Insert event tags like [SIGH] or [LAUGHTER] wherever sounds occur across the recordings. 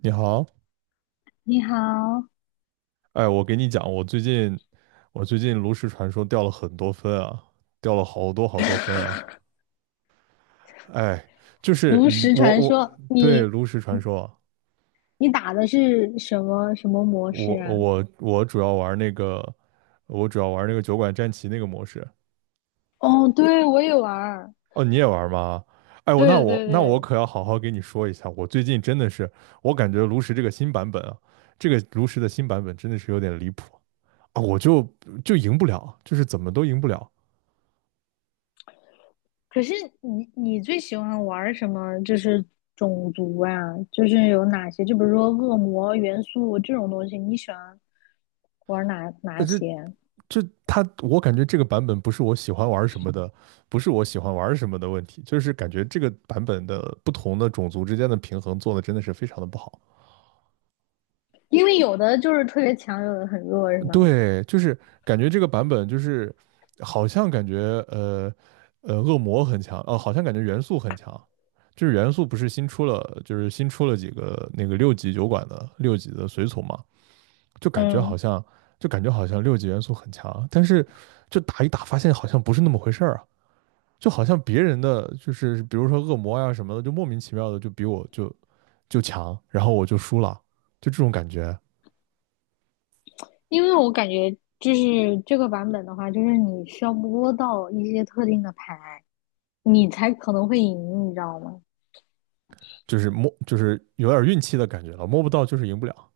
你好，你好。哎，我给你讲，我最近炉石传说掉了很多分啊，掉了好多好多分啊，哎，就是炉你石我传我说，对你炉石传说啊你打的是什么模我式啊？我我主要玩那个，我主要玩那个酒馆战旗那个模式。哦，对，我也玩儿，哦，你也玩吗？哎，对对我对。可要好好给你说一下，我最近真的是，我感觉炉石这个新版本啊，这个炉石的新版本真的是有点离谱啊，就赢不了，就是怎么都赢不了。可是你最喜欢玩儿什么？就是种族啊，就是有哪些？就比如说恶魔元素这种东西，你喜欢玩儿哪些？就他，我感觉这个版本不是我喜欢玩什么的，不是我喜欢玩什么的问题，就是感觉这个版本的不同的种族之间的平衡做的真的是非常的不好。因为有的就是特别强，有的很弱，是吗？对，就是感觉这个版本就是好像感觉呃恶魔很强，好像感觉元素很强，就是元素不是新出了，就是新出了几个那个六级酒馆的六级的随从嘛，就感觉好嗯，像就感觉好像六级元素很强，但是就打一打发现好像不是那么回事儿啊。就好像别人的就是比如说恶魔呀、啊什么的，就莫名其妙的就强，然后我就输了，就这种感觉，因为我感觉就是这个版本的话，就是你需要摸到一些特定的牌。你才可能会赢，你知道吗？就是摸就是有点运气的感觉了，摸不到就是赢不了。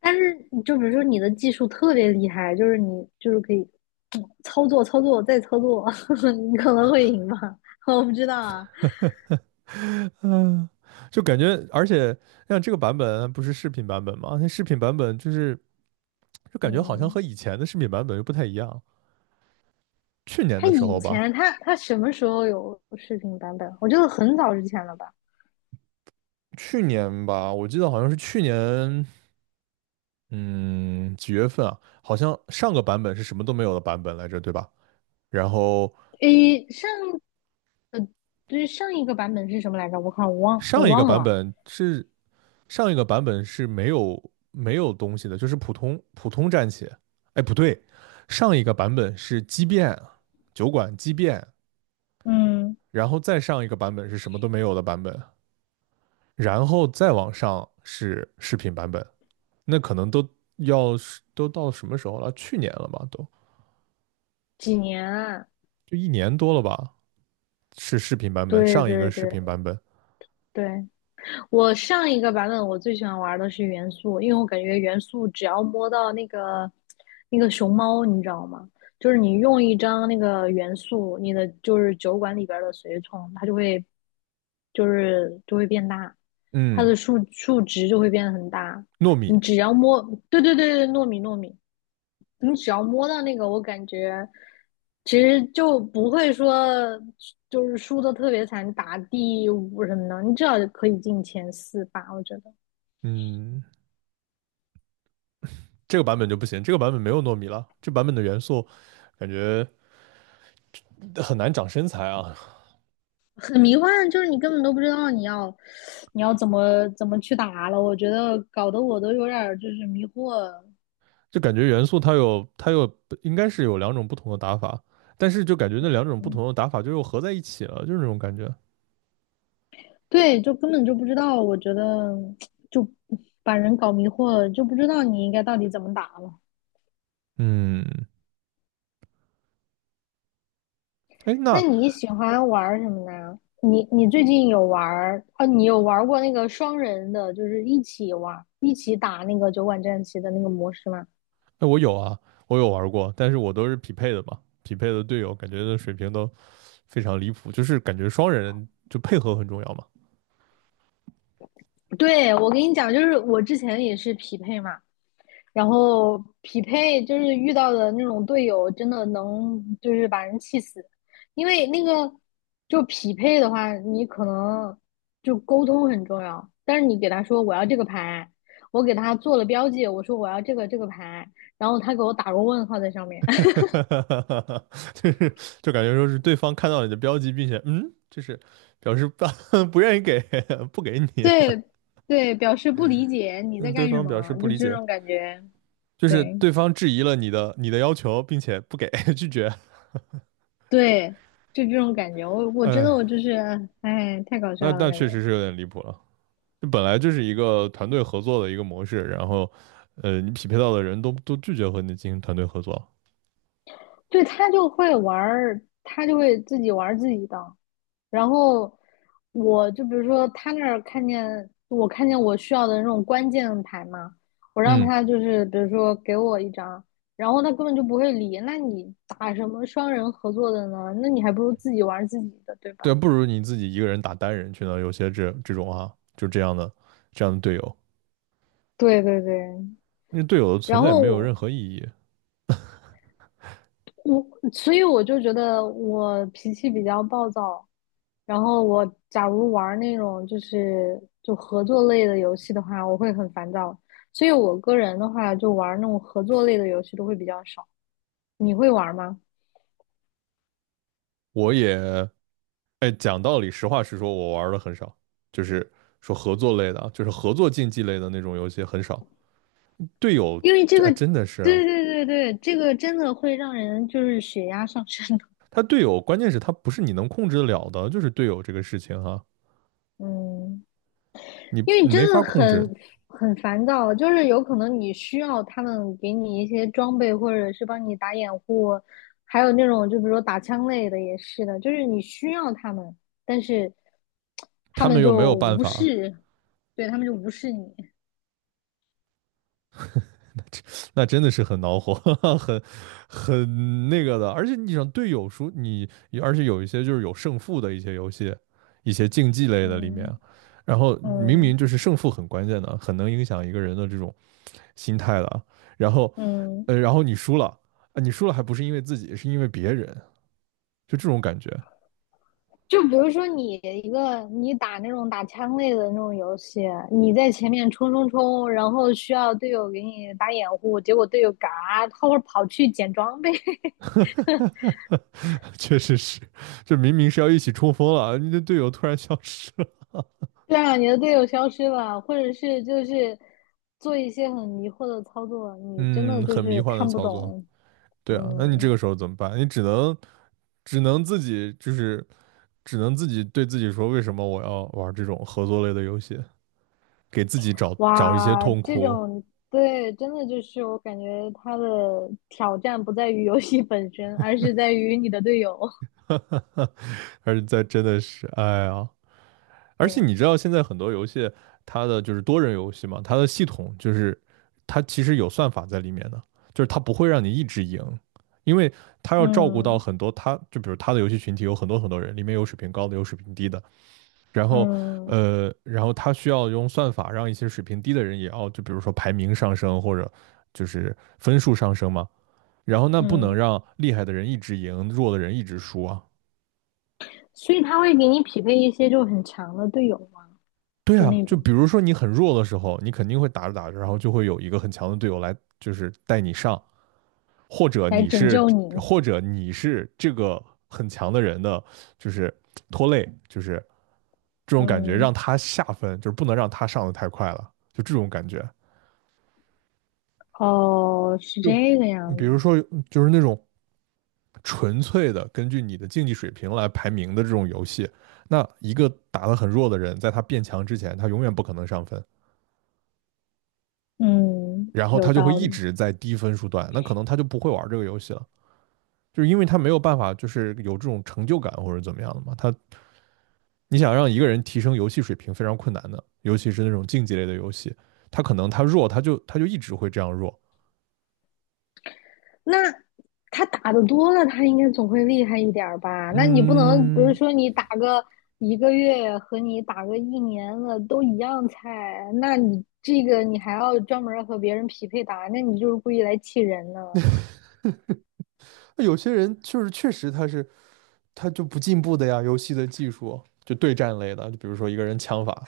但是你就比如说你的技术特别厉害，就是你就是可以操作操作再操作，[LAUGHS] 你可能会赢吧？[LAUGHS] 我不知道啊。[LAUGHS] 嗯，就感觉而且像这个版本不是视频版本吗？那视频版本就是就感觉好像嗯，和以前的视频版本又不太一样，去年他的时以候吧，前他什么时候有视频版本？我觉得很早之前了吧？去年吧，我记得好像是去年。嗯，几月份啊？好像上个版本是什么都没有的版本来着，对吧？然后诶，上对上一个版本是什么来着？我看我忘我上一个忘版了。本是上一个版本是没有东西的，就是普通战旗。哎，不对，上一个版本是畸变酒馆畸变，嗯，然后再上一个版本是什么都没有的版本，然后再往上是视频版本。那可能都要都到什么时候了？去年了吧，都几年啊？就一年多了吧。是视频版本，对上一个对视对频版本，对。我上一个版本我最喜欢玩的是元素，因为我感觉元素只要摸到那个熊猫，你知道吗？就是你用一张那个元素，你的就是酒馆里边的随从，它就会就会变大，它嗯，的数值就会变得很大。糯米，你只要摸，对对对对，糯米，你只要摸到那个，我感觉其实就不会说就是输的特别惨，打第五什么的，你至少可以进前四吧。我觉得嗯，这个版本就不行，这个版本没有糯米了，这版本的元素感觉很难长身材啊，很迷幻，就是你根本都不知道你要怎么去打了。我觉得搞得我都有点儿就是迷惑。就感觉元素它有应该是有两种不同的打法，但是就感觉那两种不嗯，同的打法就又合在一起了，就是那种感觉。对，就根本就不知道。我觉得就把人搞迷惑了，就不知道你应该到底怎么打了。嗯，哎，那那你喜欢玩什么呢？你你最近有玩儿哦？你有玩儿过那个双人的，就是一起玩儿、一起打那个酒馆战棋的那个模式吗？哎我有啊，我有玩过，但是我都是匹配的嘛，匹配的队友感觉的水平都非常离谱，就是感觉双人就配合很重要嘛。对，我跟你讲，就是我之前也是匹配嘛，然后匹配就是遇到的那种队友，真的能就是把人气死，因为那个就匹配的话，你可能就沟通很重要，但是你给他说我要这个牌，我给他做了标记，我说我要这个牌，然后他给我打个问号在上面。[LAUGHS] 哈哈哈哈哈，就是就感觉说是对方看到你的标记，并且嗯，就是表示不 [LAUGHS] 不愿意给 [LAUGHS]，不给 [LAUGHS] 你，对对，表示不理解你嗯，在对干什方表示么，不就理这解，种感觉，就是对对方质疑了你的要求，并且不给 [LAUGHS] 拒绝，对，就这种感觉，我真哎，的我就是，哎，太搞那笑了，那感确实觉。是有点离谱了。这本来就是一个团队合作的一个模式，然后你匹配到的人都拒绝和你进行团队合作，对，他就会玩儿，他就会自己玩儿自己的。然后我就比如说他那儿看见我需要的那种关键牌嘛，我让嗯，他就是比如说给我一张，然后他根本就不会理。那你打什么双人合作的呢？那你还不如自己玩儿自己的，对吧？对啊，不如你自己一个人打单人去呢。有些这种啊，就这样的这样的队友，对对对。那队友的存然在后没有我任何意义。我所以我就觉得我脾气比较暴躁，然后我假如玩那种就是就合作类的游戏的话，我会很烦躁。所以我个人的话，就玩那种合作类的游戏都会比较少。你会玩吗？我也，哎，讲道理，实话实说，我玩的很少，就是说合作类的啊，就是合作竞技类的那种游戏很少。队友，因为这这哎个，真的是对啊，对对对，这个真的会让人就是血压上升的。他队友关键是他不是你能控制得了的，就是队友这个事情哈、[LAUGHS] 嗯。你因为你你没真法的控制，很烦躁，就是有可能你需要他们给你一些装备，或者是帮你打掩护，还有那种就比如说打枪类的也是的，就是你需要他们，但是他他们们又没就有办无法，视，对，他们就无视你。那真的是很恼火，[LAUGHS] 很很那个的。而且你想队友输你，而且有一些就是有胜负的一些游戏，一些竞技类的里面嗯啊，然后明明嗯就是胜负很关键的，很能影响一个人的这种心态了。然后，嗯，然后你输了，啊，你输了还不是因为自己，是因为别人，就这种感觉，就比如说你一个你打那种打枪类的那种游戏，你在前面冲冲冲，然后需要队友给你打掩护，结果队友嘎，他会跑去捡装备。[LAUGHS] 确实是，这明明是要一起冲锋了，你的队友突然消失了，对啊，你的队友消失了，或者是就是做一些很迷惑的操作，你真的嗯，就很迷是幻的看不操作。懂。对啊，那你这嗯，个时候怎么办？你只能只能自己就是只能自己对自己说，为什么我要玩这种合作类的游戏？给自己找一些哇，痛这苦，种对，真的就是我感觉他的挑战不在于游戏本身，而是在于你的队友。[LAUGHS] 还是在真的是，哎呀。而且对。你知道现在很多游戏，它的就是多人游戏嘛，它的系统就是它其实有算法在里面的，就是它不会让你一直赢，因为它要照顾到嗯很多它就比如它的游戏群体有很多人，里面有水平高的，有水平低的，然后嗯然后它需要用算法让一些水平低的人也要就比如说排名上升或者就是分数上升嘛，然后那不能嗯，让厉害的人一直赢，弱的人一直输啊，所以他会给你匹配一些就很强的队友嘛，对就啊，那就种比如说你很弱的时候，你肯定会打着打着，然后就会有一个很强的队友来，就是带你上，或者来你拯是，救你。或者你是这个很强的人的，就是拖累，就是这种感觉，嗯，让他下分，就是不能让他上的太快了，就这种感觉。哦，是就这个样比子。如说，就是那种纯粹的根据你的竞技水平来排名的这种游戏，那一个打得很弱的人，在他变强之前，他永远不可能上分。嗯，然后有他就会道一理。直在低分数段，那可能他就不会玩这个游戏了，就是因为他没有办法，就是有这种成就感或者怎么样的嘛。他你想让一个人提升游戏水平非常困难的，尤其是那种竞技类的游戏，他可能他弱，他就一直会这样弱。那他打的多了，他应该总会厉害一点儿吧？那你不能，比如嗯，说你打个一个月和你打个一年了都一样菜，那你这个你还要专门和别人匹配打，那你就是故意来气人呢。有些人就是确实他就不进步的呀，游戏的技术就对战类的，就比如说一个人枪法，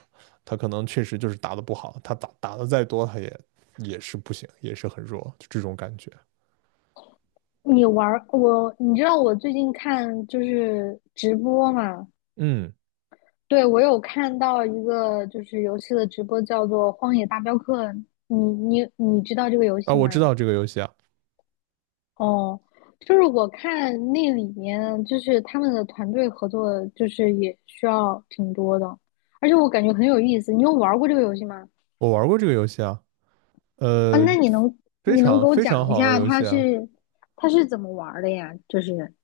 他可能确实就是打得不好，他打得再多，他也也是不行，也是很弱，就这种感觉。你玩，你知道我最近看就是直播嘛？嗯。对，我有看到一个就是游戏的直播，叫做《荒野大镖客》，你你知道这个游啊，戏我知吗？道这个游戏啊，哦，就是我看那里面，就是他们的团队合作，就是也需要挺多的，而且我感觉很有意思。你有玩过这个游戏吗？我玩过这个游戏啊，啊，呃，那你能非你能给常我非常讲一好的下游它戏啊，是它是怎么玩儿的呀？就是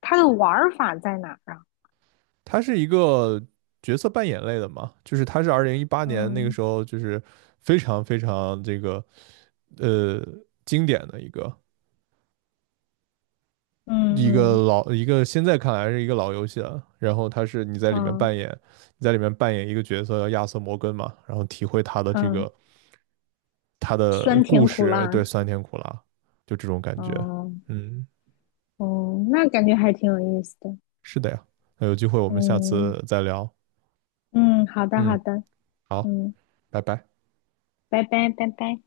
它的玩儿法在哪儿啊？它是一个角色扮演类的嘛，就是它是2018年那个嗯时候就是非常非常这个呃经典的一个嗯一个嗯老一个现在看来是一个老游戏了，然后它是嗯你在里面扮演一个角色叫亚瑟摩根嘛，然后体会嗯，他的酸故甜苦事，辣，对酸甜苦辣，就这种感觉，嗯嗯。嗯，那感觉还挺有意思的。是的呀，那有机会我们下嗯次再聊。嗯，好的好嗯，的，好，嗯，拜拜。拜拜拜拜。